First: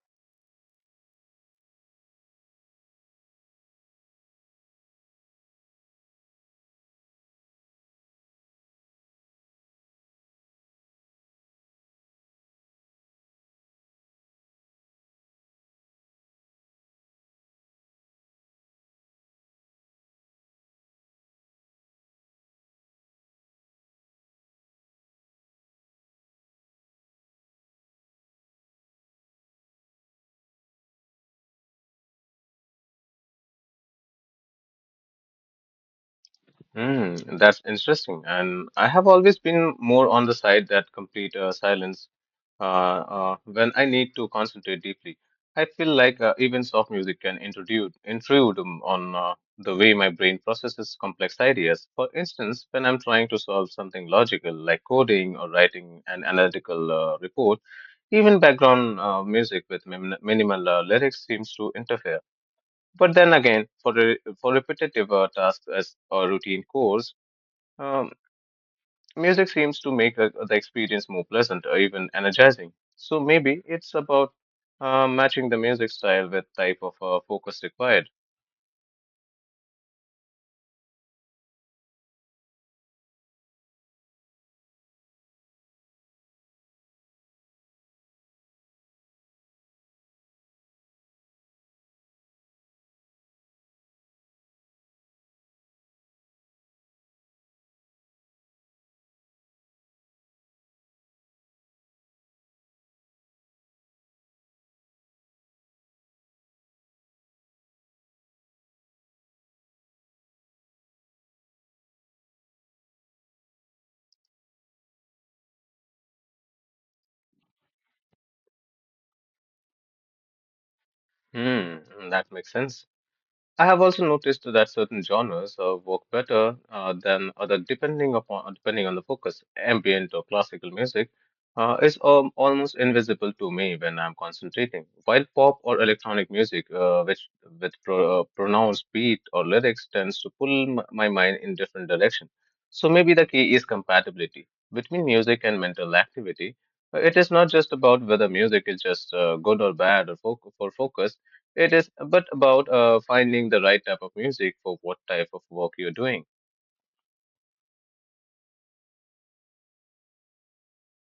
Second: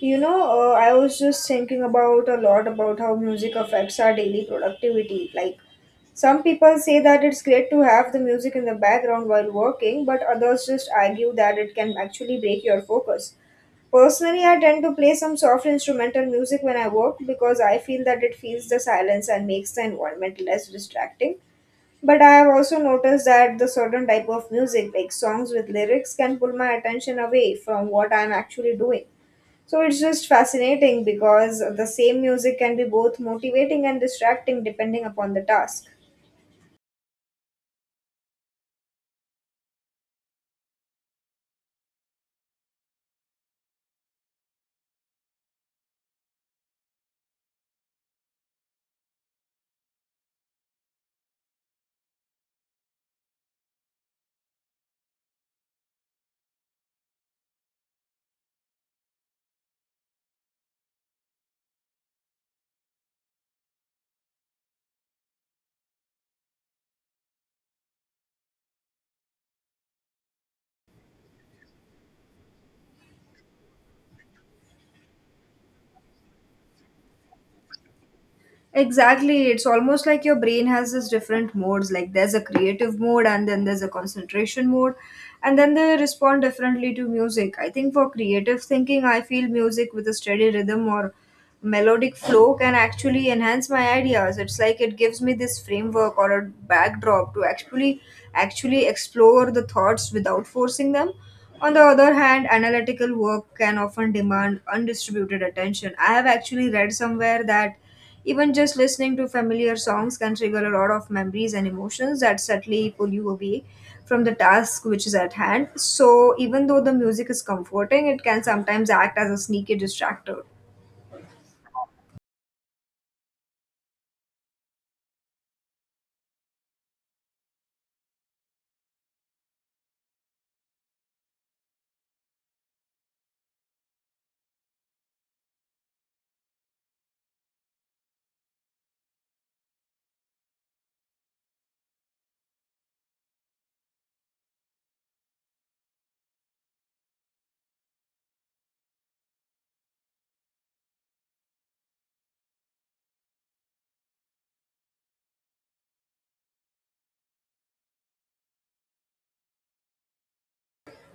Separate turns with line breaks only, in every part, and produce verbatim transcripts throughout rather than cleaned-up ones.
You know, uh, I was just thinking about a lot about how music affects our daily productivity. Like, some people say that it's great to have the music in the background while working, but others just argue that it can actually break your focus. Personally, I tend to play some soft instrumental music when I work because I feel that it fills the silence and makes the environment less distracting. But I have also noticed that the certain type of music, like songs with lyrics, can pull my attention away from what I'm actually doing. So it's just fascinating because the same music can be both motivating and distracting depending upon the task.
Mm, that's interesting. And I have always been more on the side that complete uh, silence uh, uh, when I need to concentrate deeply. I feel like uh, even soft music can intrude, intrude um, on uh, the way my brain processes complex ideas. For instance, when I'm trying to solve something logical like coding or writing an analytical uh, report, even background uh, music with min minimal uh, lyrics seems to interfere. But then again, for re for repetitive uh, tasks as or routine chores, um, music seems to make uh, the experience more pleasant or even energizing. So maybe it's about uh, matching the music style with type of uh, focus required.
Exactly. It's almost like your brain has this different modes. Like there's a creative mode and then there's a concentration mode. And then they respond differently to music. I think for creative thinking, I feel music with a steady rhythm or melodic flow can actually enhance my ideas. It's like it gives me this framework or a backdrop to actually actually explore the thoughts without forcing them. On the other hand, analytical work can often demand undistributed attention. I have actually read somewhere that even just listening to familiar songs can trigger a lot of memories and emotions that subtly pull you away from the task which is at hand. So, even though the music is comforting, it can sometimes act as a sneaky distractor.
Hmm, that makes sense. I have also noticed that certain genres uh, work better uh, than other depending upon depending on the focus. Ambient or classical music uh, is um, almost invisible to me when I'm concentrating, while pop or electronic music, uh, which with pro- uh, pronounced beat or lyrics, tends to pull m- my mind in different direction. So maybe the key is compatibility between music and mental activity. Uh, It is not just about whether music is just uh, good or bad or foc for focus it is but about uh, finding the right type of music for what type of work you're doing.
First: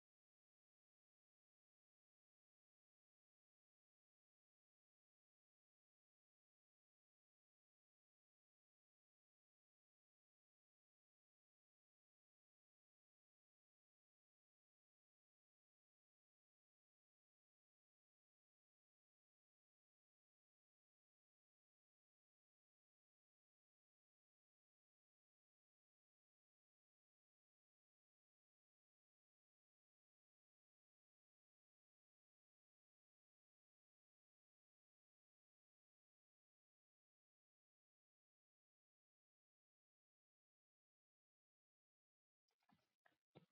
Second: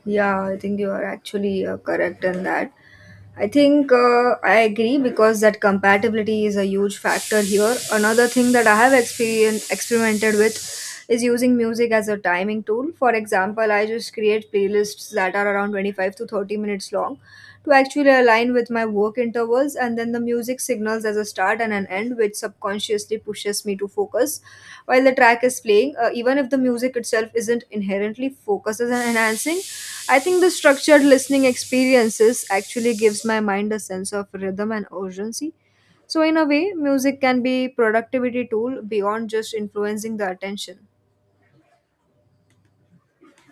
Yeah, I think you are actually uh, correct in that. I think uh, I agree because that compatibility is a huge factor here. Another thing that I have experien experimented with is using music as a timing tool. For example, I just create playlists that are around twenty-five to thirty minutes long to actually align with my work intervals, and then the music signals as a start and an end, which subconsciously pushes me to focus while the track is playing, uh, even if the music itself isn't inherently focused and enhancing. I think the structured listening experiences actually gives my mind a sense of rhythm and urgency. So in a way, music can be productivity tool beyond just influencing the attention.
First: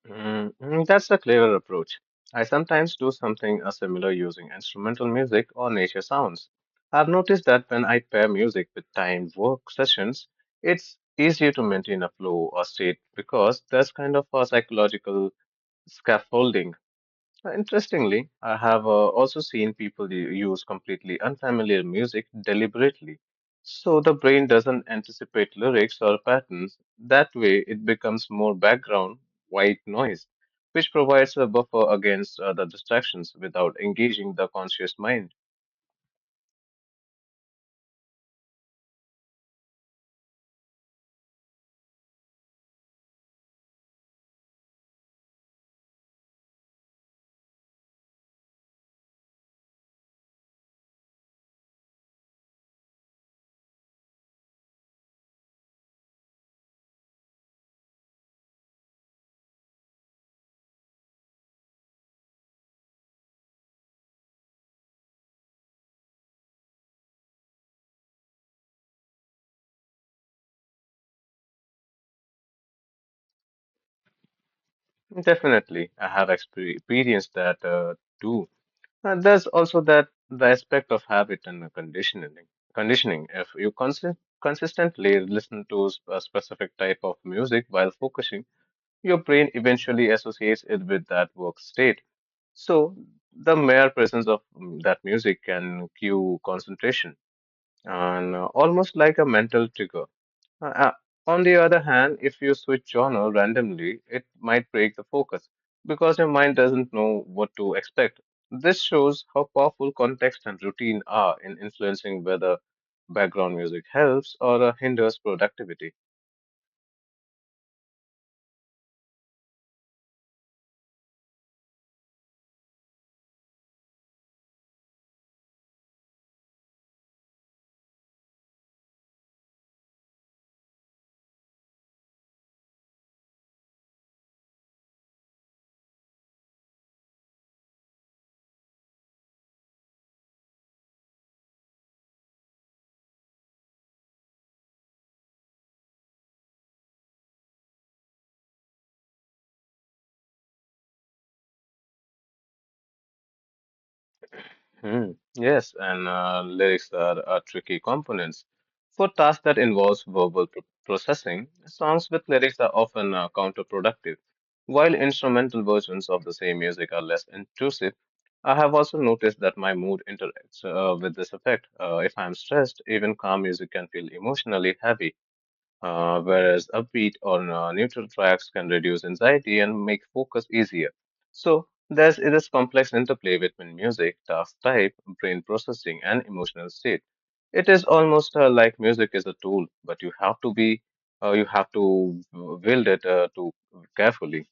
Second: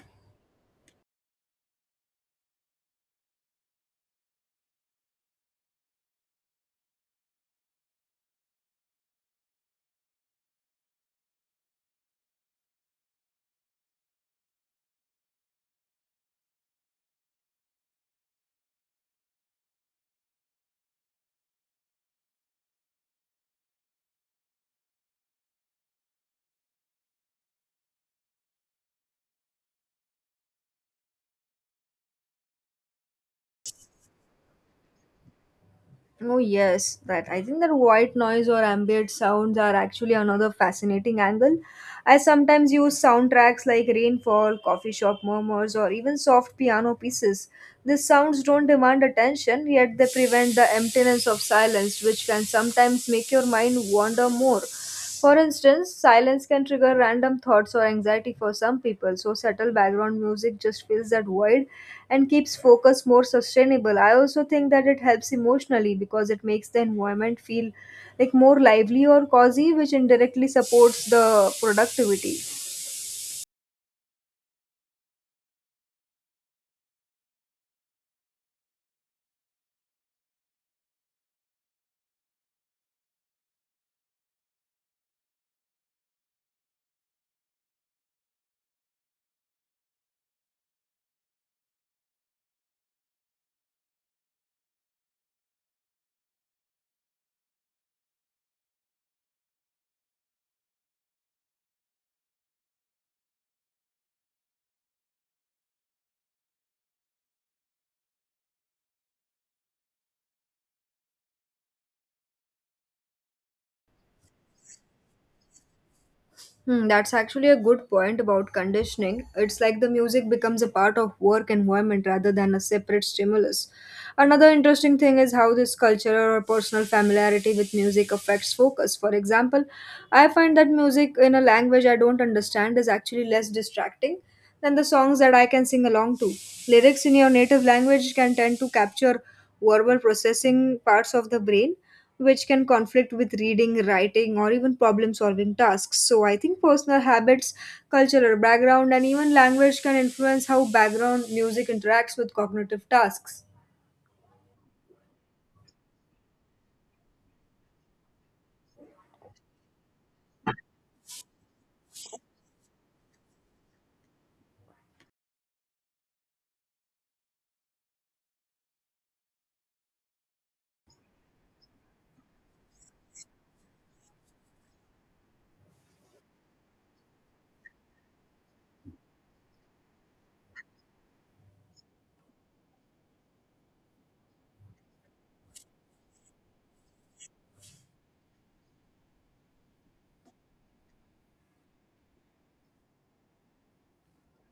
Mm, mm, that's a clever approach. I sometimes do something uh, similar using instrumental music or nature sounds. I've noticed that when I pair music with timed work sessions, it's easier to maintain a flow or state because that's kind of a psychological scaffolding. Uh, Interestingly, I have uh, also seen people u- use completely unfamiliar music deliberately. So the brain doesn't anticipate lyrics or patterns. That way, it becomes more background white noise, which provides a buffer against other distractions without engaging the conscious mind.
Oh yes, that I think that white noise or ambient sounds are actually another fascinating angle. I sometimes use soundtracks like rainfall, coffee shop murmurs, or even soft piano pieces. These sounds don't demand attention, yet they prevent the emptiness of silence, which can sometimes make your mind wander more. For instance, silence can trigger random thoughts or anxiety for some people, so subtle background music just fills that void and keeps focus more sustainable. I also think that it helps emotionally because it makes the environment feel like more lively or cozy, which indirectly supports the productivity.
Definitely, I have exper- experienced that uh, too. And there's also that the aspect of habit and the conditioning. Conditioning. If you consist- consistently listen to s- a specific type of music while focusing, your brain eventually associates it with that work state. So the mere presence of mm, that music can cue concentration and uh, almost like a mental trigger. Uh, uh, on the other hand, if you switch genre randomly, it might break the focus because your mind doesn't know what to expect. This shows how powerful context and routine are in influencing whether background music helps or uh, hinders productivity.
Hmm, that's actually a good point about conditioning. It's like the music becomes a part of work environment rather than a separate stimulus. Another interesting thing is how this cultural or personal familiarity with music affects focus. For example, I find that music in a language I don't understand is actually less distracting than the songs that I can sing along to. Lyrics in your native language can tend to capture verbal processing parts of the brain which can conflict with reading, writing, or even problem solving tasks. So, I think personal habits, cultural background, and even language can influence how background music interacts with cognitive tasks.
Hmm, yes, and uh, lyrics are, are tricky components. For tasks that involves verbal pro- processing, songs with lyrics are often uh, counterproductive. While instrumental versions of the same music are less intrusive, I have also noticed that my mood interacts uh, with this effect. Uh, if I am stressed, even calm music can feel emotionally heavy uh, whereas upbeat or uh, neutral tracks can reduce anxiety and make focus easier. So there's this complex interplay between music, task type, brain processing, and emotional state. It is almost uh, like music is a tool, but you have to be, uh, you have to uh, wield it uh, to carefully.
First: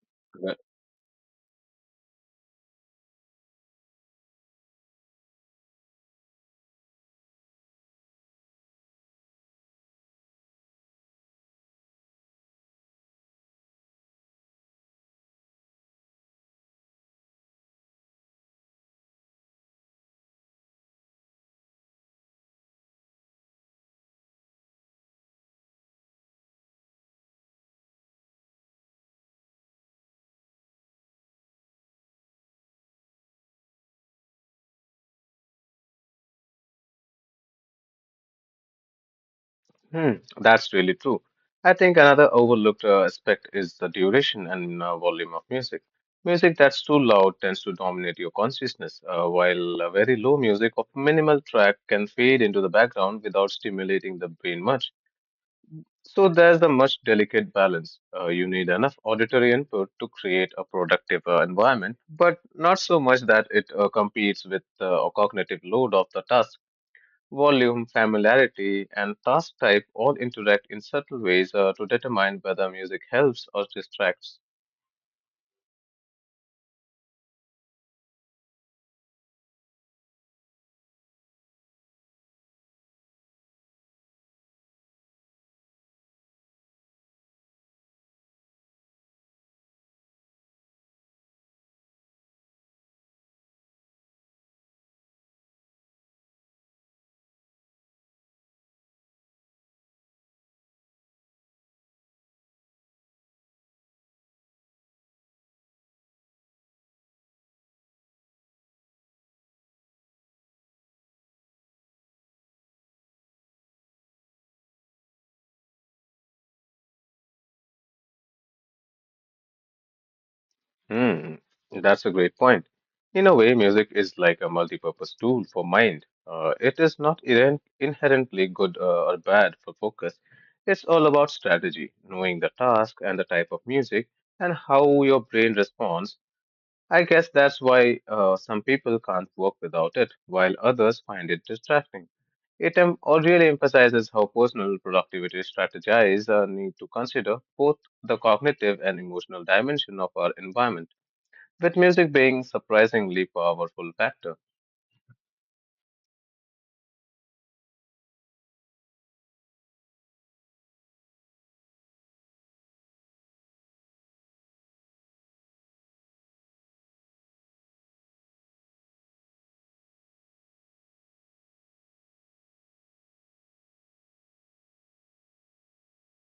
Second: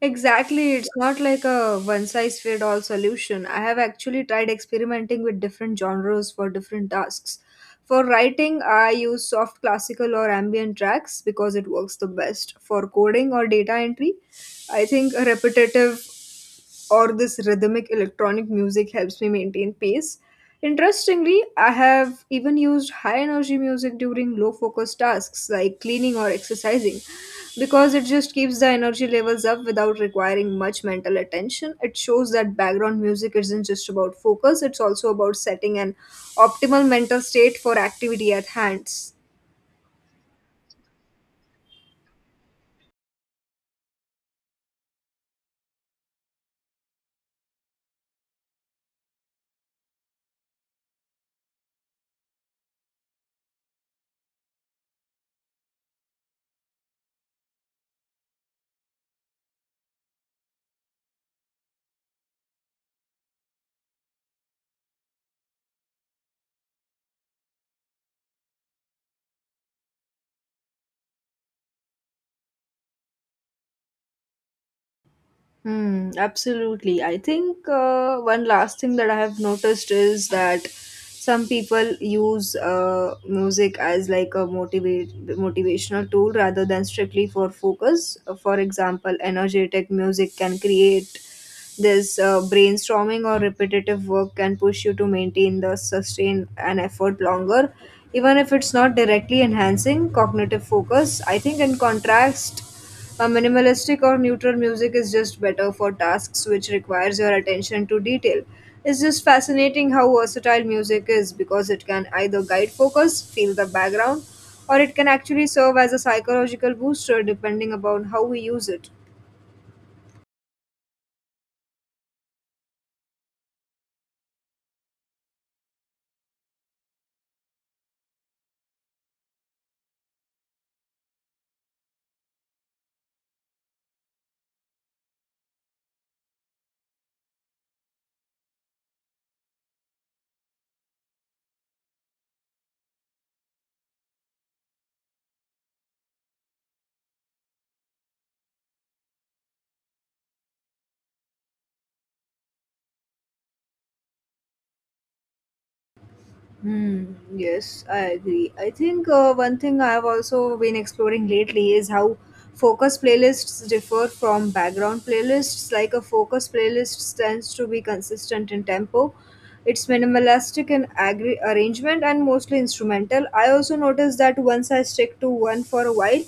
Exactly, it's not like a one size fit all solution. I have actually tried experimenting with different genres for different tasks. For writing, I use soft classical or ambient tracks because it works the best. For coding or data entry, I think repetitive or this rhythmic electronic music helps me maintain pace. Interestingly, I have even used high energy music during low focus tasks like cleaning or exercising because it just keeps the energy levels up without requiring much mental attention. It shows that background music isn't just about focus, it's also about setting an optimal mental state for activity at hands.
Hmm, that's really true. I think another overlooked uh, aspect is the duration and uh, volume of music. Music that's too loud tends to dominate your consciousness, uh, while uh, very low music of minimal track can fade into the background without stimulating the brain much. So there's the much delicate balance. Uh, you need enough auditory input to create a productive uh, environment, but not so much that it uh, competes with the cognitive load of the task. Volume, familiarity, and task type all interact in subtle ways uh, to determine whether music helps or distracts.
Hmm, absolutely. I think uh, one last thing that I have noticed is that some people use uh, music as like a motivate motivational tool rather than strictly for focus. For example, energetic music can create this uh, brainstorming or repetitive work can push you to maintain the sustain an effort longer, even if it's not directly enhancing cognitive focus. I think in contrast a minimalistic or neutral music is just better for tasks which requires your attention to detail. It's just fascinating how versatile music is because it can either guide focus, feel the background, or it can actually serve as a psychological booster depending upon how we use it.
Hmm, that's a great point. In a way, music is like a multi-purpose tool for mind. Uh, it is not inherent, inherently good uh, or bad for focus. It's all about strategy, knowing the task and the type of music and how your brain responds. I guess that's why uh, some people can't work without it, while others find it distracting. It em- or really emphasizes how personal productivity strategies uh, need to consider both the cognitive and emotional dimension of our environment, with music being surprisingly powerful factor.
Hmm. Yes, I agree. I think uh, one thing I've also been exploring lately is how focus playlists differ from background playlists. Like a focus playlist tends to be consistent in tempo, it's minimalistic in agri- arrangement, and mostly instrumental. I also noticed that once I stick to one for a while,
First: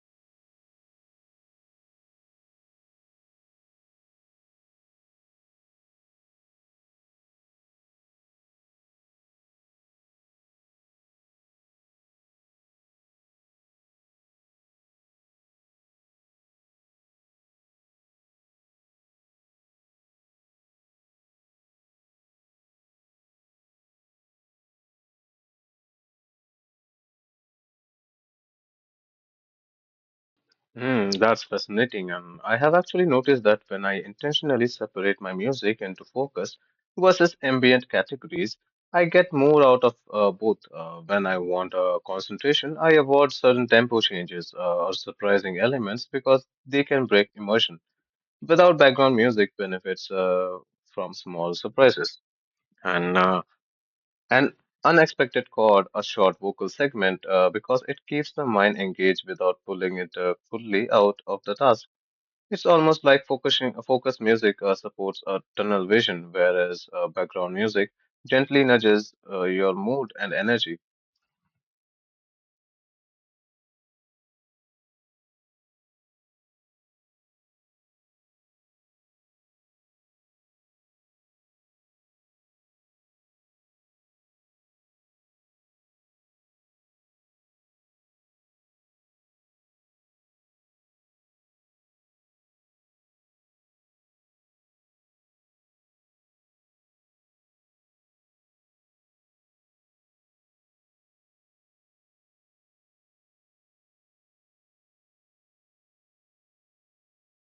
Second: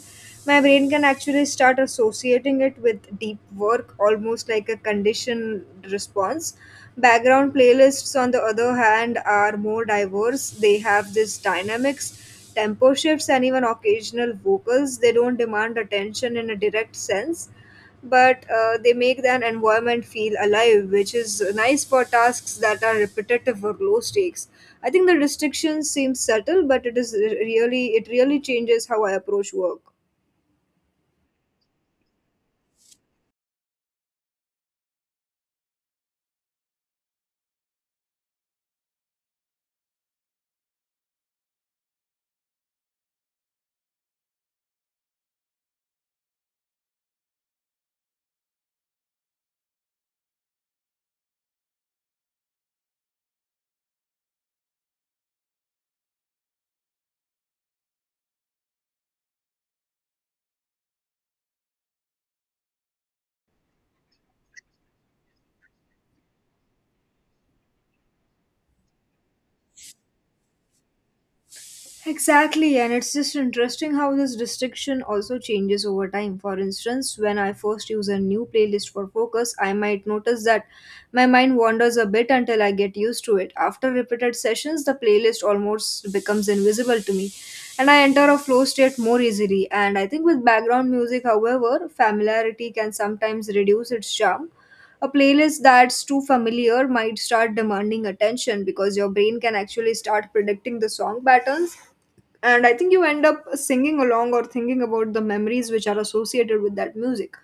my brain can actually start associating it with deep work, almost like a conditioned response. Background playlists, on the other hand, are more diverse. They have this dynamics, tempo shifts, and even occasional vocals. They don't demand attention in a direct sense, but uh, they make an environment feel alive, which is nice for tasks that are repetitive or low stakes. I think the restrictions seem subtle, but it is really it really changes how I approach work.
Hmm, that's fascinating, and I have actually noticed that when I intentionally separate my music into focus versus ambient categories, I get more out of uh, both. Uh, when I want uh, concentration, I avoid certain tempo changes uh, or surprising elements because they can break immersion. Without background music benefits uh, from small surprises and uh, an unexpected chord a short vocal segment uh, because it keeps the mind engaged without pulling it uh, fully out of the task. It's almost like focusing focus music uh, supports a tunnel vision whereas uh, background music gently nudges uh, your mood and energy.
Exactly, and it's just interesting how this distinction also changes over time. For instance, when I first use a new playlist for focus, I might notice that my mind wanders a bit until I get used to it. After repeated sessions, the playlist almost becomes invisible to me, and I enter a flow state more easily. And I think with background music, however, familiarity can sometimes reduce its charm. A playlist that's too familiar might start demanding attention because your brain can actually start predicting the song patterns. And I think you end up singing along or thinking about the memories which are associated with that music.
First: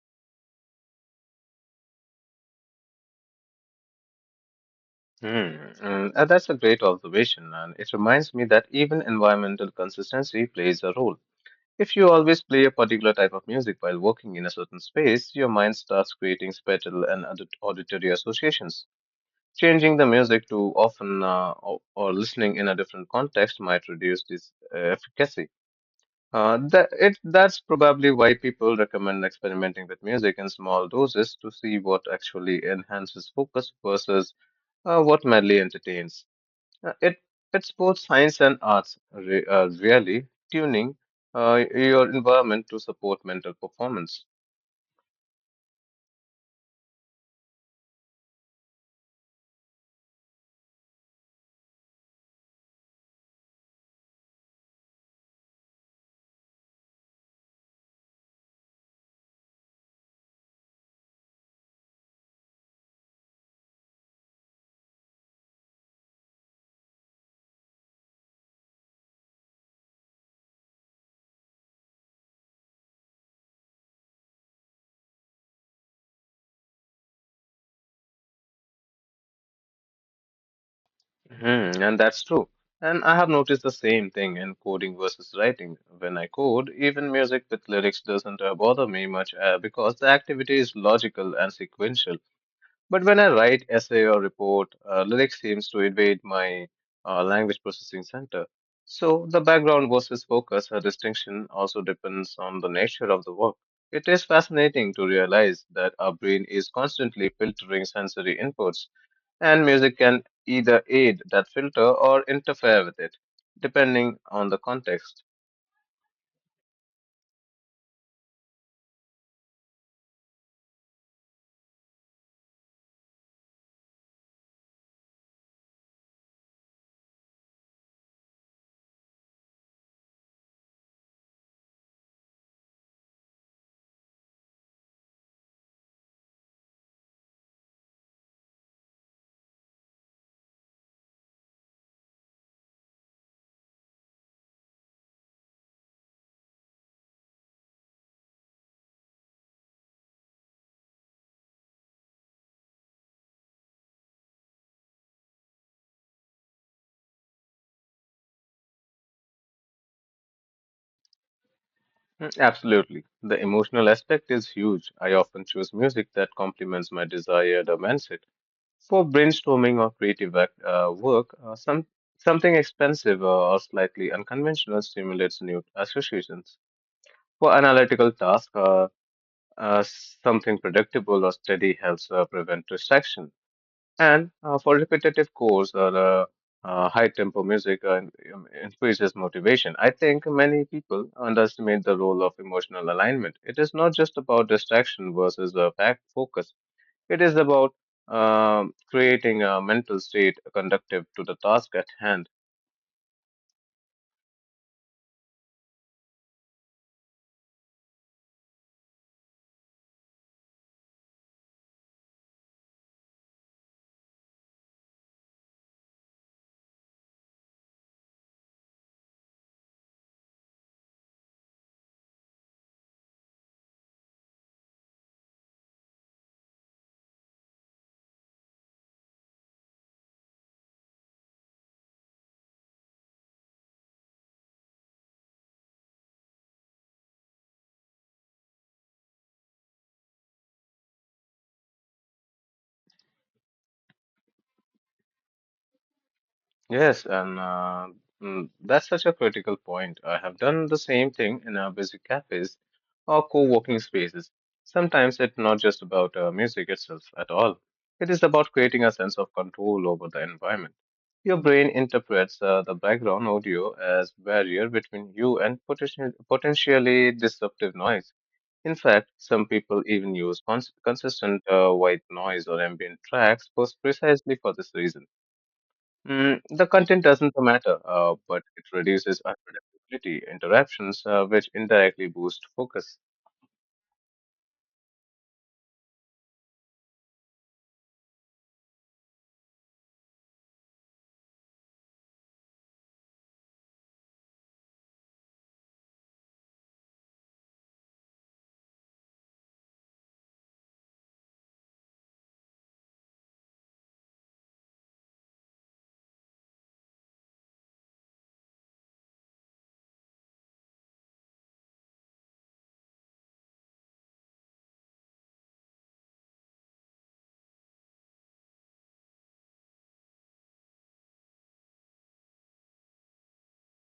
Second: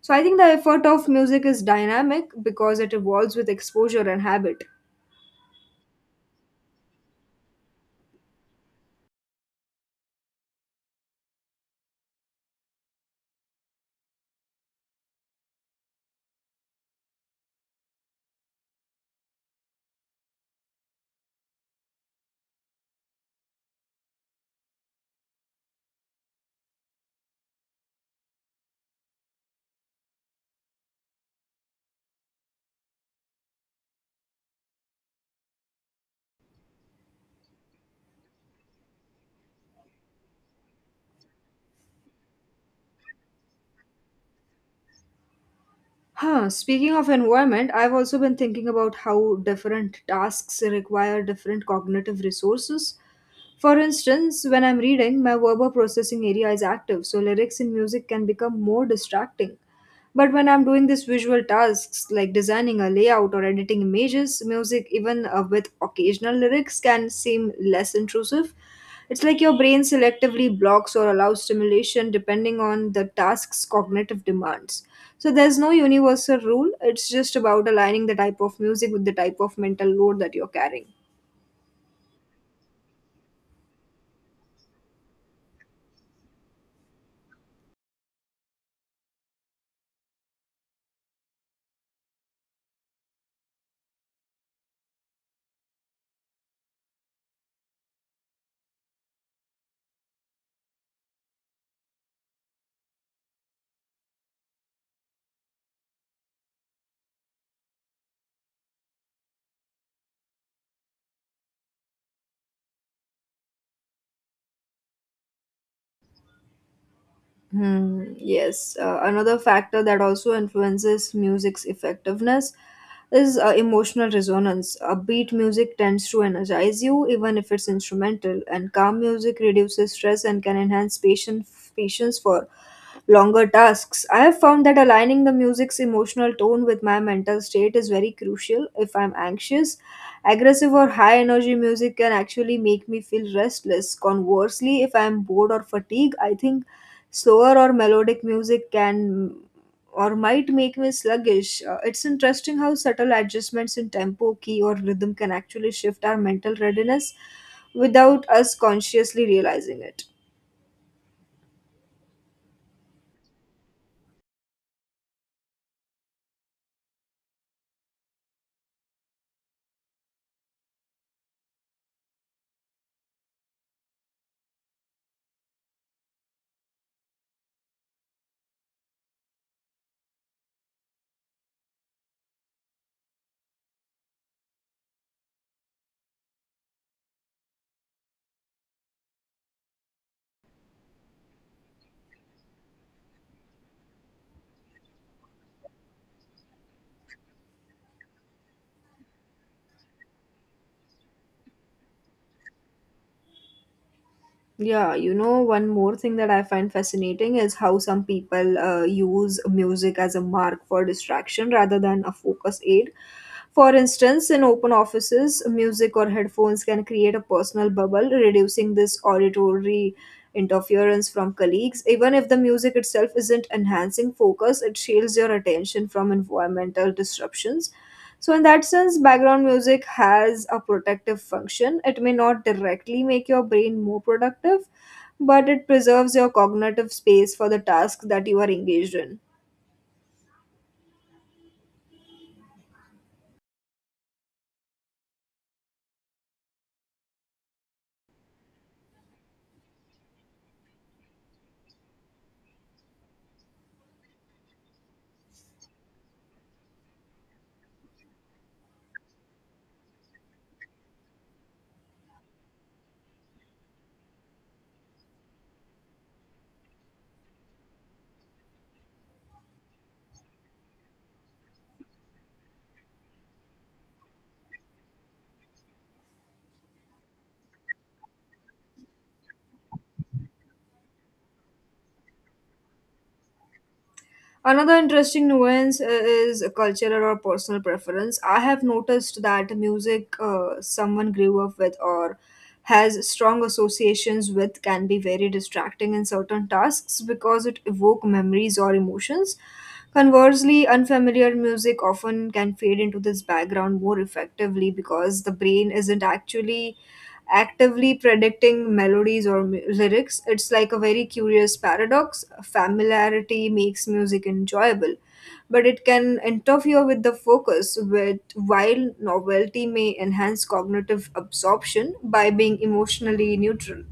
So I think the effort of music is dynamic because it evolves with exposure and habit.
Hmm. And uh, that's a great observation, and it reminds me that even environmental consistency plays a role. If you always play a particular type of music while working in a certain space, your mind starts creating spatial and audit- auditory associations. Changing the music too often uh, or, or listening in a different context might reduce this uh, efficacy. Uh, that, it, that's probably why people recommend experimenting with music in small doses to see what actually enhances focus versus uh, what merely entertains. Uh, It it's both science and arts, re- uh, really tuning uh, your environment to support mental performance.
Huh, speaking of environment, I've also been thinking about how different tasks require different cognitive resources. For instance, when I'm reading, my verbal processing area is active, so lyrics in music can become more distracting. But when I'm doing these visual tasks like designing a layout or editing images, music, even uh, with occasional lyrics, can seem less intrusive. It's like your brain selectively blocks or allows stimulation depending on the task's cognitive demands. So there's no universal rule, it's just about aligning the type of music with the type of mental load that you're carrying.
Mhm, and that's true. And I have noticed the same thing in coding versus writing. When I code, even music with lyrics doesn't uh, bother me much uh, because the activity is logical and sequential. But when I write essay or report, uh, lyrics seems to invade my uh, language processing center. So the background versus focus uh, distinction also depends on the nature of the work. It is fascinating to realize that our brain is constantly filtering sensory inputs, and music can either aid that filter or interfere with it, depending on the context.
Hmm, yes, uh, another factor that also influences music's effectiveness is uh, emotional resonance. Upbeat music tends to energize you, even if it's instrumental, and calm music reduces stress and can enhance patience patience for longer tasks. I have found that aligning the music's emotional tone with my mental state is very crucial. If I'm anxious, aggressive or high energy music can actually make me feel restless. Conversely, if I'm bored or fatigued, I think slower or melodic music can or might make me sluggish. Uh, it's interesting how subtle adjustments in tempo, key, or rhythm can actually shift our mental readiness without us consciously realizing it.
Mm, absolutely. The emotional aspect is huge. I often choose music that complements my desired mindset. For brainstorming or creative act, uh, work, uh, some something expensive uh, or slightly unconventional stimulates new associations. For analytical tasks, uh, uh, something predictable or steady helps uh, prevent distraction. And uh, for repetitive chores or uh, uh, high tempo music uh, in- um, increases motivation. I think many people underestimate the role of emotional alignment. It is not just about distraction versus uh, fact focus. It is about um creating a mental state conductive to the task at hand.
Yeah, you know, one more thing that I find fascinating is how some people uh, use music as a mark for distraction rather than a focus aid. For instance, in open offices, music or headphones can create a personal bubble, reducing this auditory interference from colleagues. Even if the music itself isn't enhancing focus, it shields your attention from environmental disruptions. So, in that sense, background music has a protective function. It may not directly make your brain more productive, but it preserves your cognitive space for the task that you are engaged in.
Yes, and uh, mm, that's such a critical point. I have done the same thing in our busy cafes or co-working spaces. Sometimes it's not just about uh, music itself at all. It is about creating a sense of control over the environment. Your brain interprets uh, the background audio as barrier between you and potential, potentially disruptive noise. In fact, some people even use cons- consistent uh, white noise or ambient tracks pers- precisely for this reason. Mm, the content doesn't matter, uh, but it reduces unpredictability interruptions, uh, which indirectly boost focus.
Another interesting nuance uh, is cultural or personal preference. I have noticed that music uh, someone grew up with or has strong associations with can be very distracting in certain tasks because it evoke memories or emotions. Conversely, unfamiliar music often can fade into this background more effectively because the brain isn't actually actively predicting melodies or mu- lyrics. It's like a very curious paradox. Familiarity makes music enjoyable, but it can interfere with the focus, with, while novelty may enhance cognitive absorption by being emotionally neutral.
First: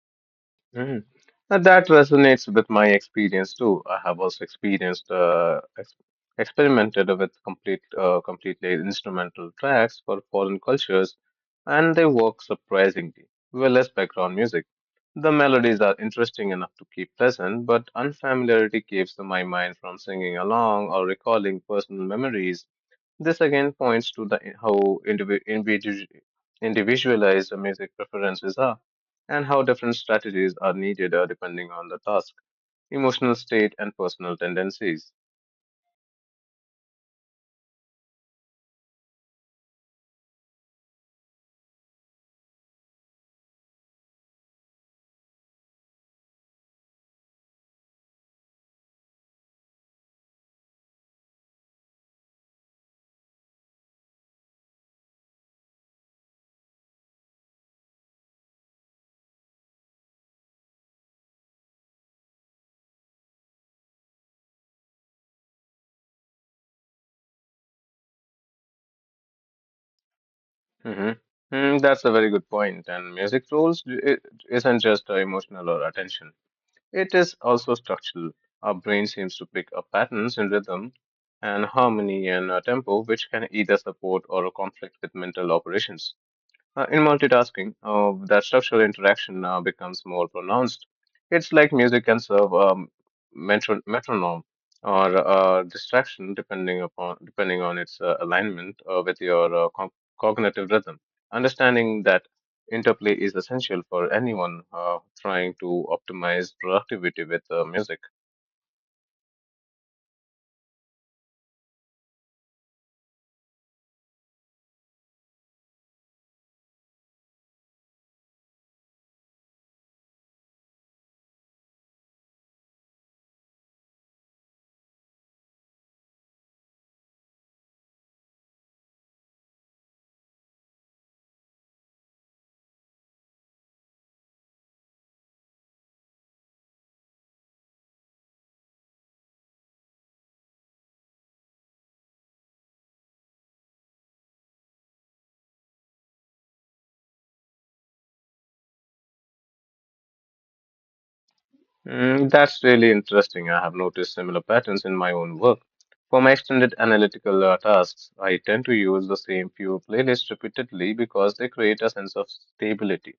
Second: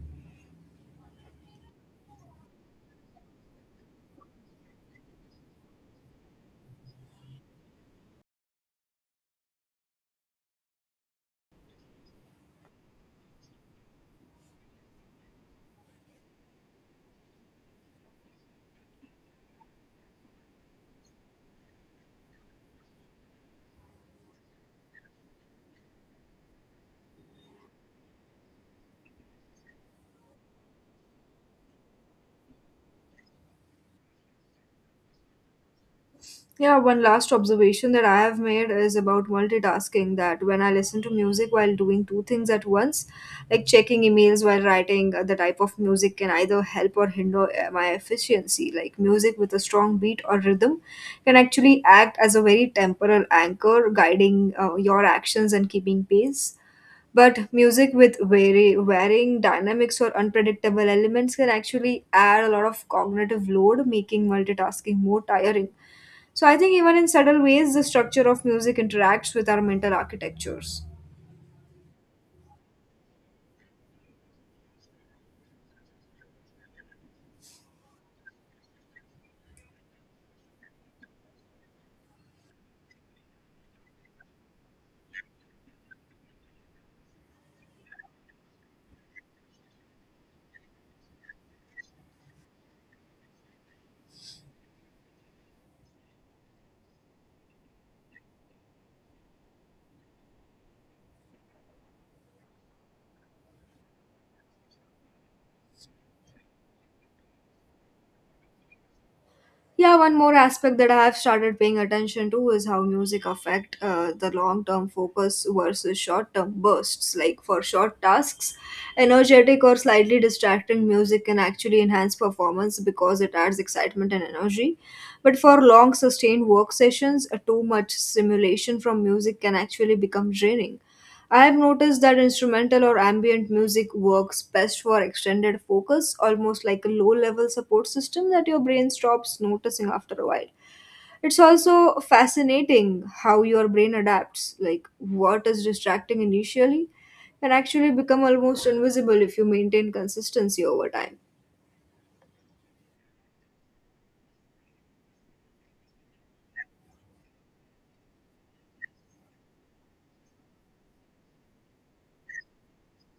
Mm. And that resonates with my experience too. I have also experienced, uh, ex- experimented with complete, uh, completely instrumental tracks for foreign cultures, and they work surprisingly well less background music. The melodies are interesting enough to keep present, but unfamiliarity keeps my mind from singing along or recalling personal memories. This again points to the how indivi- individu- individualized the music preferences are and how different strategies are needed uh, depending on the task, emotional state, and personal tendencies.
Yeah, one last observation that I have made is about multitasking that when I listen to music while doing two things at once, like checking emails while writing, uh, the type of music can either help or hinder uh, my efficiency. Like music with a strong beat or rhythm can actually act as a very temporal anchor, guiding uh, your actions and keeping pace. But music with vary, varying dynamics or unpredictable elements can actually add a lot of cognitive load, making multitasking more tiring. So I think even in subtle ways, the structure of music interacts with our mental architectures.
Hmm. Mm, that's a very good point. And music roles i- i- isn't just uh, emotional or attention, it is also structural. Our brain seems to pick up patterns in rhythm and harmony and uh, tempo, which can either support or conflict with mental operations. Uh, in multitasking, uh, that structural interaction uh, becomes more pronounced. It's like music can serve a metro- metronome or a distraction depending upon depending on its uh, alignment uh, with your uh, co- cognitive rhythm. Understanding that interplay is essential for anyone uh, trying to optimize productivity with uh, music.
Yeah, one more aspect that I have started paying attention to is how music affect uh, the long-term focus versus short-term bursts. Like for short tasks, energetic or slightly distracting music can actually enhance performance because it adds excitement and energy. But for long sustained work sessions, uh, too much stimulation from music can actually become draining. I have noticed that instrumental or ambient music works best for extended focus, almost like a low level support system that your brain stops noticing after a while. It's also fascinating how your brain adapts, like what is distracting initially can actually become almost invisible if you maintain consistency over time.
Mm, that's really interesting. I have noticed similar patterns in my own work. For my extended analytical uh, tasks, I tend to use the same few playlists repeatedly because they create a sense of stability.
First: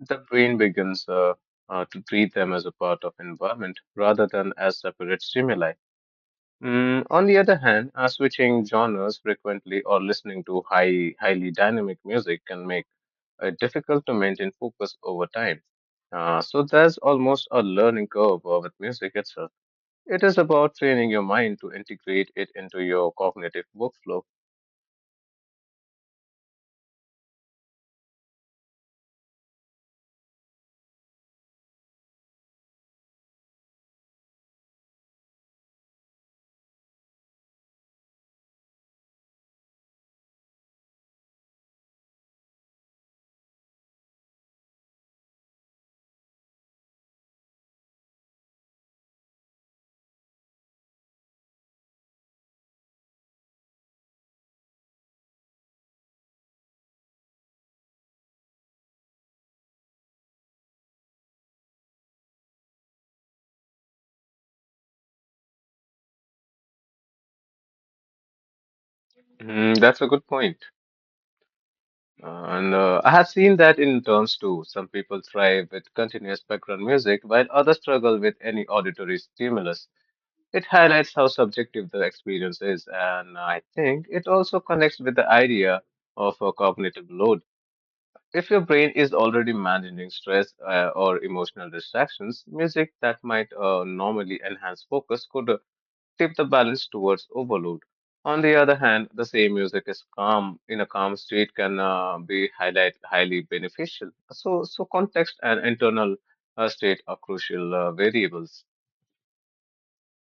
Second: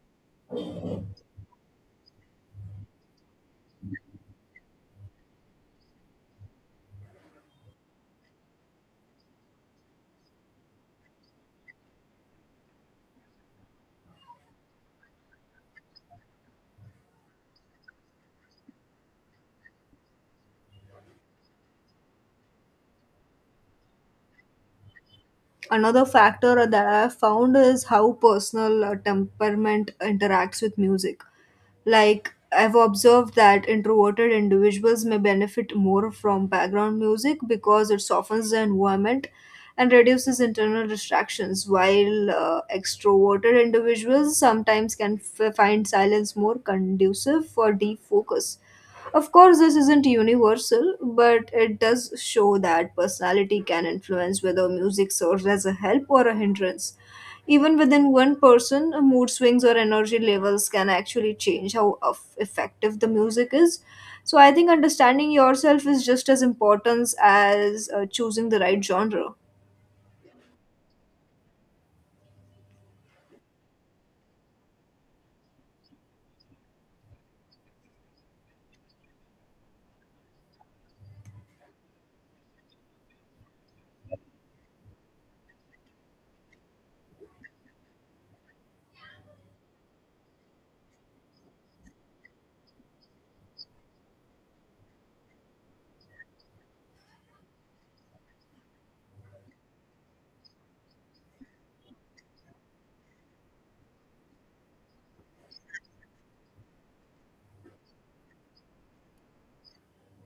The brain begins uh, uh, to treat them as a part of environment rather than as separate stimuli. Mm, on the other hand, uh, switching genres frequently or listening to high, highly dynamic music can make uh, difficult to maintain focus over time. Uh, so there's almost a learning curve uh, with music itself. It is about training your mind to integrate it into your cognitive workflow.
Another factor that I have found is how personal uh, temperament interacts with music. Like, I've observed that introverted individuals may benefit more from background music because it softens the environment and reduces internal distractions, while uh, extroverted individuals sometimes can f- find silence more conducive for deep focus. Of course, this isn't universal, but it does show that personality can influence whether music serves as a help or a hindrance. Even within one person, mood swings or energy levels can actually change how eff- effective the music is. So, I think understanding yourself is just as important as uh, choosing the right genre.
Mm, that's a good point. Uh, and uh, I have seen that in terms too. Some people thrive with continuous background music, while others struggle with any auditory stimulus. It highlights how subjective the experience is, and I think it also connects with the idea of a cognitive load. If your brain is already managing stress uh, or emotional distractions, music that might uh, normally enhance focus could uh, tip the balance towards overload. On the other hand, the same music is calm in a calm state can uh, be highlight highly beneficial. So, so context and internal uh, state are crucial uh, variables.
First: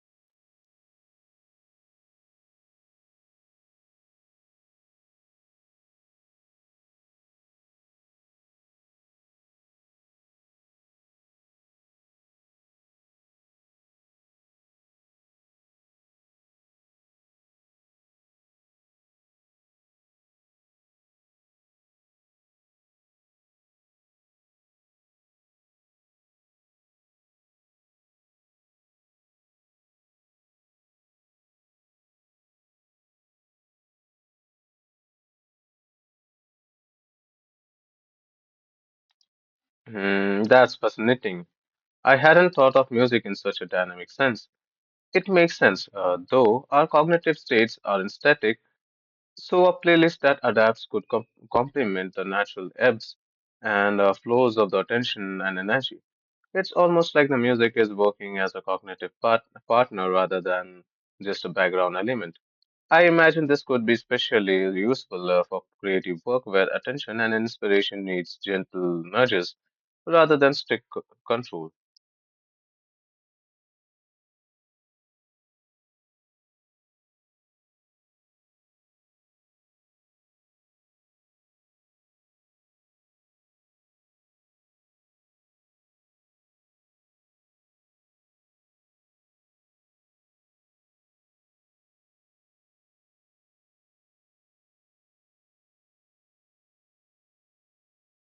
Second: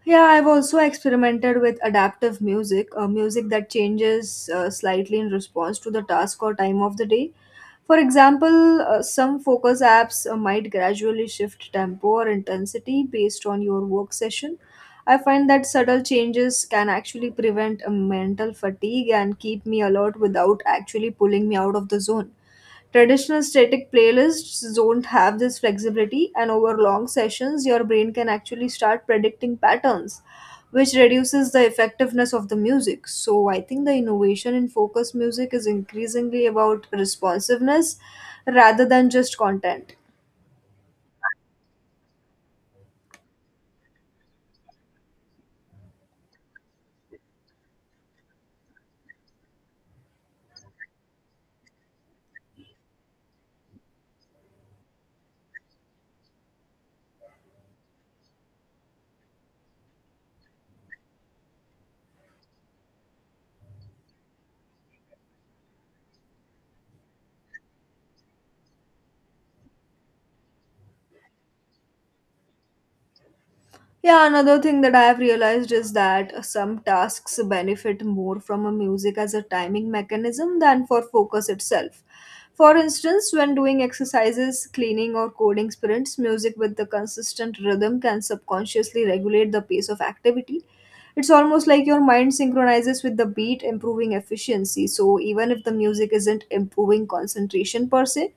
Yeah, I've also experimented with adaptive music, uh, music that changes uh, slightly in response to the task or time of the day. For example, uh, some focus apps uh, might gradually shift tempo or intensity based on your work session. I find that subtle changes can actually prevent a mental fatigue and keep me alert without actually pulling me out of the zone. Traditional static playlists don't have this flexibility, and over long sessions, your brain can actually start predicting patterns, which reduces the effectiveness of the music. So, I think the innovation in focus music is increasingly about responsiveness rather than just content.
Hmm, that's fascinating. I hadn't thought of music in such a dynamic sense. It makes sense, uh, though our cognitive states are not static. So, a playlist that adapts could com- complement the natural ebbs and uh, flows of the attention and energy. It's almost like the music is working as a cognitive part- partner rather than just a background element. I imagine this could be especially useful uh, for creative work where attention and inspiration needs gentle nudges rather than strict c- control.
Yeah, another thing that I have realized is that some tasks benefit more from a music as a timing mechanism than for focus itself. For instance, when doing exercises, cleaning, or coding sprints, music with the consistent rhythm can subconsciously regulate the pace of activity. It's almost like your mind synchronizes with the beat, improving efficiency. So, even if the music isn't improving concentration per se,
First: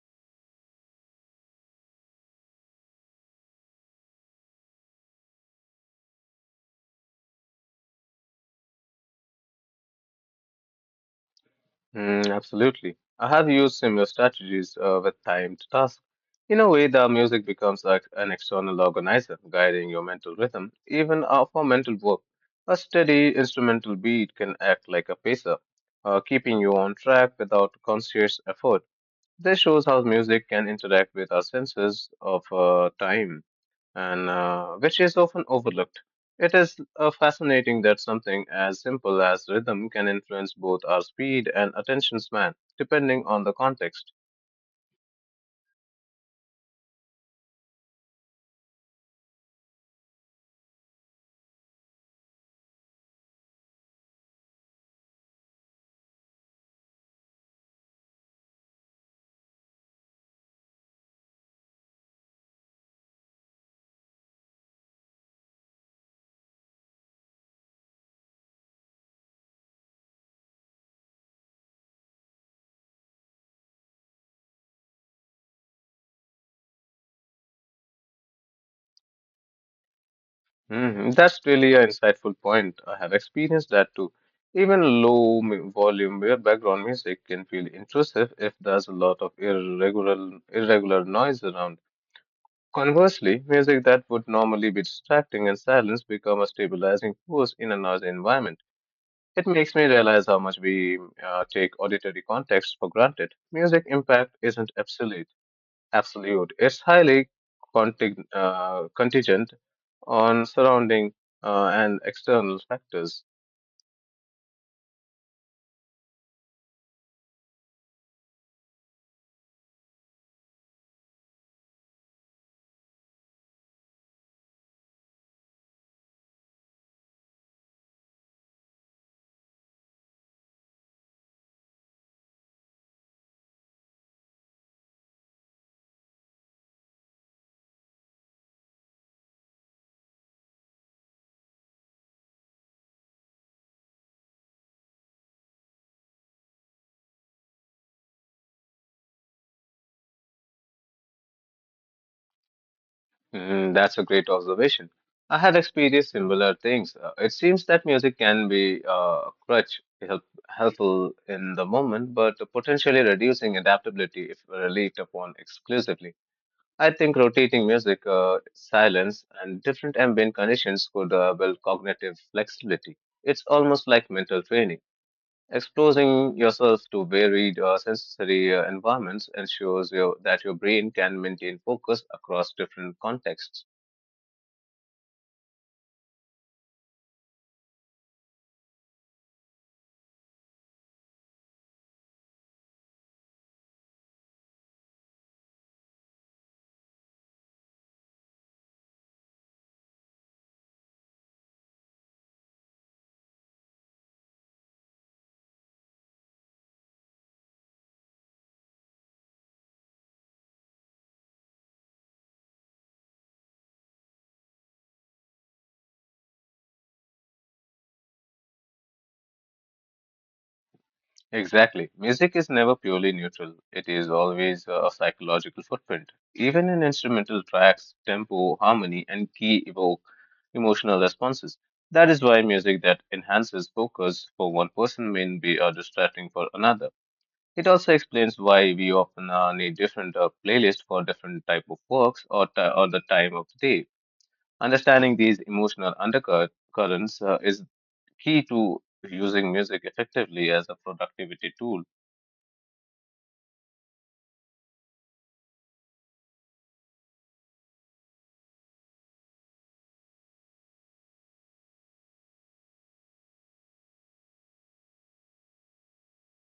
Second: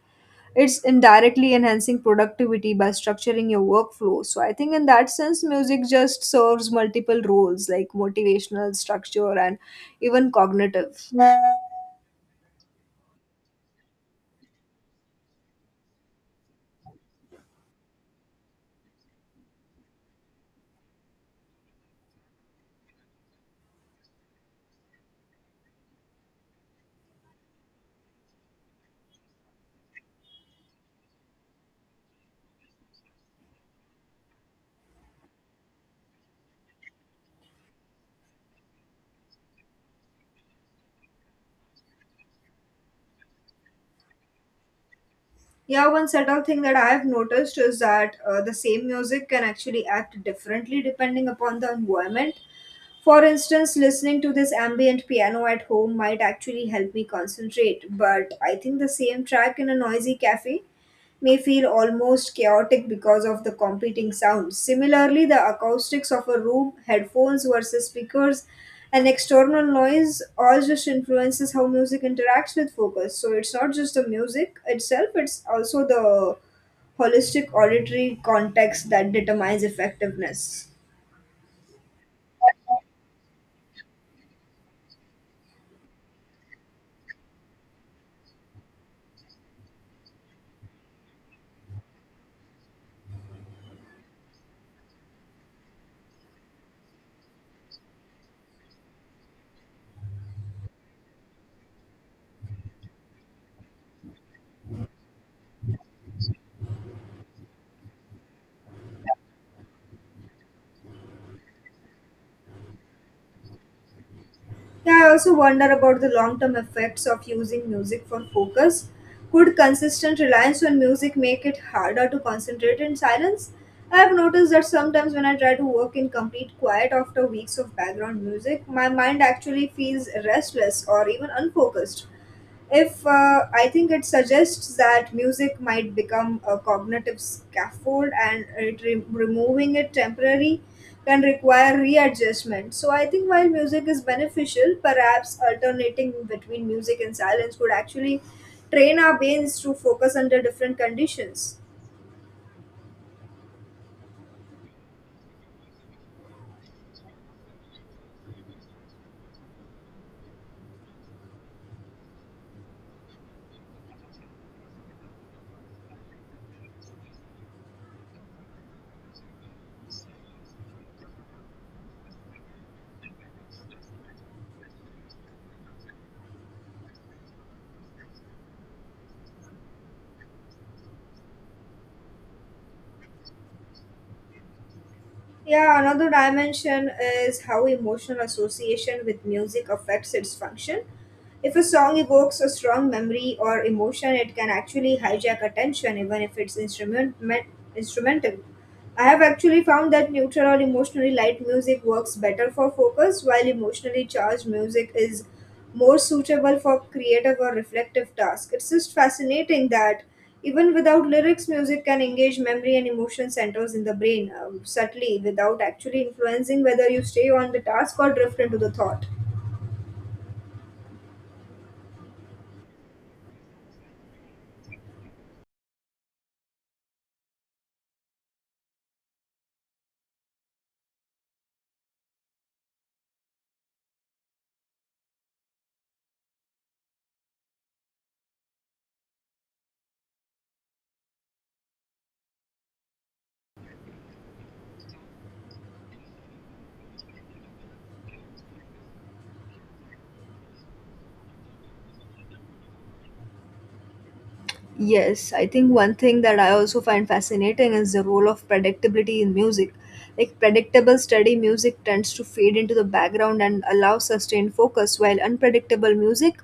it's indirectly enhancing productivity by structuring your workflow. So I think in that sense music just serves multiple roles like motivational structure and even cognitive.
Mm, absolutely. I have used similar strategies uh, with timed tasks. In a way, the music becomes like an external organizer, guiding your mental rhythm, even uh, for mental work. A steady instrumental beat can act like a pacer, uh, keeping you on track without conscious effort. This shows how music can interact with our senses of uh, time and uh, which is often overlooked. It is uh, fascinating that something as simple as rhythm can influence both our speed and attention span, depending on the context.
Yeah, one subtle thing that I've noticed is that uh, the same music can actually act differently depending upon the environment. For instance, listening to this ambient piano at home might actually help me concentrate, but I think the same track in a noisy cafe may feel almost chaotic because of the competing sounds. Similarly, the acoustics of a room, headphones versus speakers, and external noise all just influences how music interacts with focus. So it's not just the music itself, it's also the holistic auditory context that determines effectiveness.
Hmm, that's really an insightful point. I have experienced that too. Even low mu- volume mu- background music can feel intrusive if there's a lot of irregular, irregular noise around. Conversely, music that would normally be distracting and silence become a stabilizing force in a noisy environment. It makes me realize how much we uh, take auditory context for granted. Music impact isn't absolute. Absolute. It's highly contig- uh, contingent on surrounding uh, and external factors.
Yeah, I also wonder about the long term effects of using music for focus. Could consistent reliance on music make it harder to concentrate in silence? I have noticed that sometimes when I try to work in complete quiet after weeks of background music, my mind actually feels restless or even unfocused if uh, I think it suggests that music might become a cognitive scaffold and it re- removing it temporarily can require readjustment. So I think while music is beneficial, perhaps alternating between music and silence would actually train our brains to focus under different conditions.
Mm, that's a great observation. I had experienced similar things. Uh, it seems that music can be uh, a crutch, help, helpful in the moment, but potentially reducing adaptability if relied upon exclusively. I think rotating music, uh, silence, and different ambient conditions could uh, build cognitive flexibility. It's almost like mental training. Exposing yourself to varied uh, sensory uh, environments ensures your, that your brain can maintain focus across different contexts.
Yeah, another dimension is how emotional association with music affects its function. If a song evokes a strong memory or emotion, it can actually hijack attention, even if it's instrument, me- instrumental. I have actually found that neutral or emotionally light music works better for focus, while emotionally charged music is more suitable for creative or reflective tasks. It's just fascinating that even without lyrics, music can engage memory and emotion centers in the brain um, subtly without actually influencing whether you stay on the task or drift into the thought.
Exactly. Music is never purely neutral. It is always a psychological footprint. Even in instrumental tracks, tempo, harmony, and key evoke emotional responses. That is why music that enhances focus for one person may be uh, distracting for another. It also explains why we often uh, need different uh, playlists for different type of works or, ti or the time of the day. Understanding these emotional undercurrents uh, is key to using music effectively as a productivity tool.
Yes, I think one thing that I also find fascinating is the role of predictability in music. Like predictable steady music tends to fade into the background and allow sustained focus, while unpredictable music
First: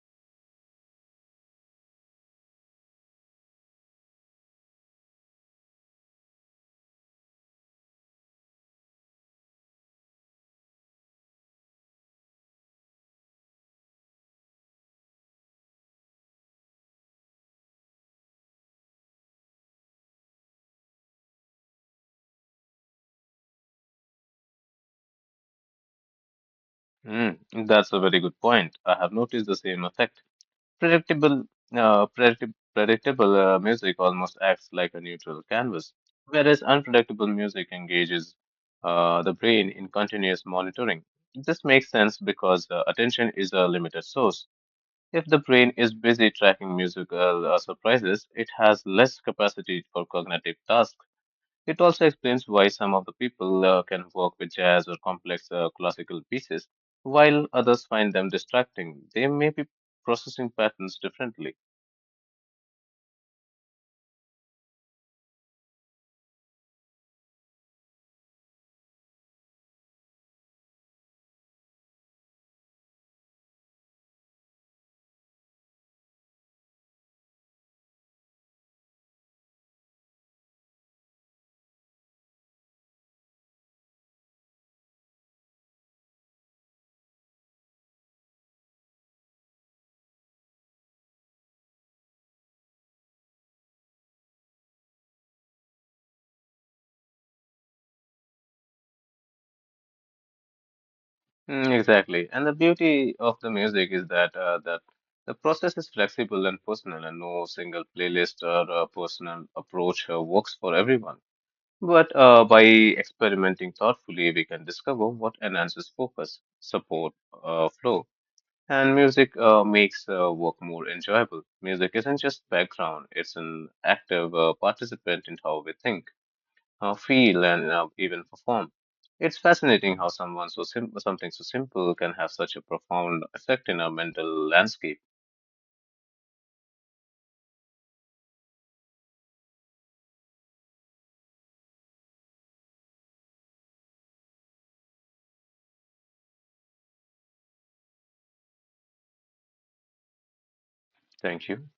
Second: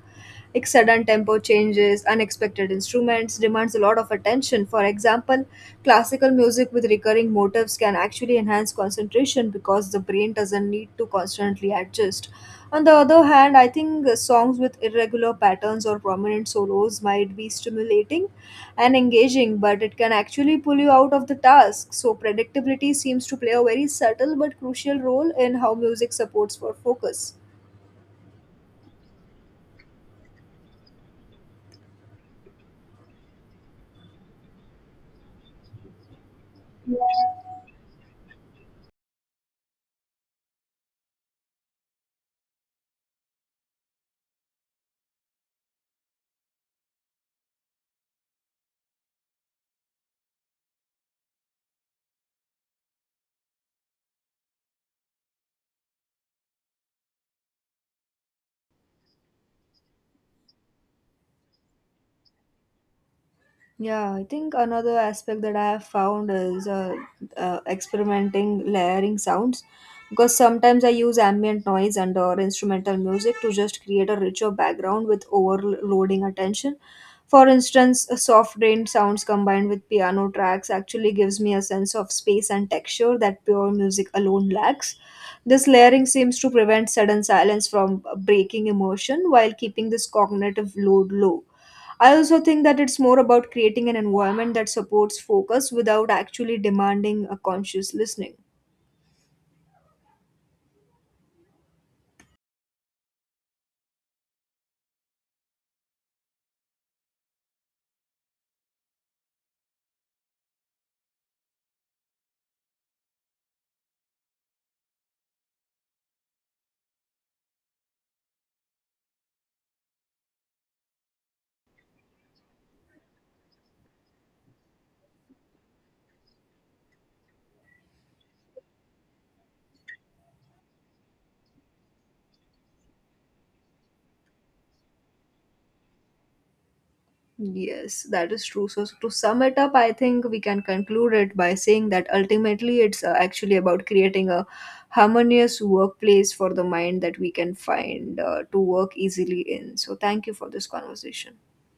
like sudden tempo changes, unexpected instruments demands a lot of attention. For example, classical music with recurring motifs can actually enhance concentration because the brain doesn't need to constantly adjust. On the other hand, I think uh, songs with irregular patterns or prominent solos might be stimulating and engaging, but it can actually pull you out of the task. So, predictability seems to play a very subtle but crucial role in how music supports for focus.
Mm, that's a very good point. I have noticed the same effect. Predictable, uh, predictable, predictable uh, music almost acts like a neutral canvas, whereas unpredictable music engages uh, the brain in continuous monitoring. This makes sense because uh, attention is a limited source. If the brain is busy tracking musical uh, surprises, it has less capacity for cognitive tasks. It also explains why some of the people uh, can work with jazz or complex uh, classical pieces, while others find them distracting. They may be processing patterns differently.
Yeah, I think another aspect that I have found is uh, uh, experimenting layering sounds because sometimes I use ambient noise and or instrumental music to just create a richer background with overloading attention. For instance, a soft rain sounds combined with piano tracks actually gives me a sense of space and texture that pure music alone lacks. This layering seems to prevent sudden silence from breaking emotion while keeping this cognitive load low. I also think that it's more about creating an environment that supports focus without actually demanding a conscious listening.
Mm, exactly. And the beauty of the music is that uh, that the process is flexible and personal, and no single playlist or uh, personal approach uh, works for everyone. But uh, by experimenting thoughtfully, we can discover what enhances focus, support, uh, flow, and music uh, makes uh, work more enjoyable. Music isn't just background, it's an active uh, participant in how we think, how feel, and uh, even perform. It's fascinating how someone so sim- something so simple can have such a profound effect in our mental landscape.
Yes, that is true. So, to sum it up, I think we can conclude it by saying that ultimately it's uh, actually about creating a harmonious workplace for the mind that we can find uh, to work easily in. So, thank you for this conversation.
Thank you.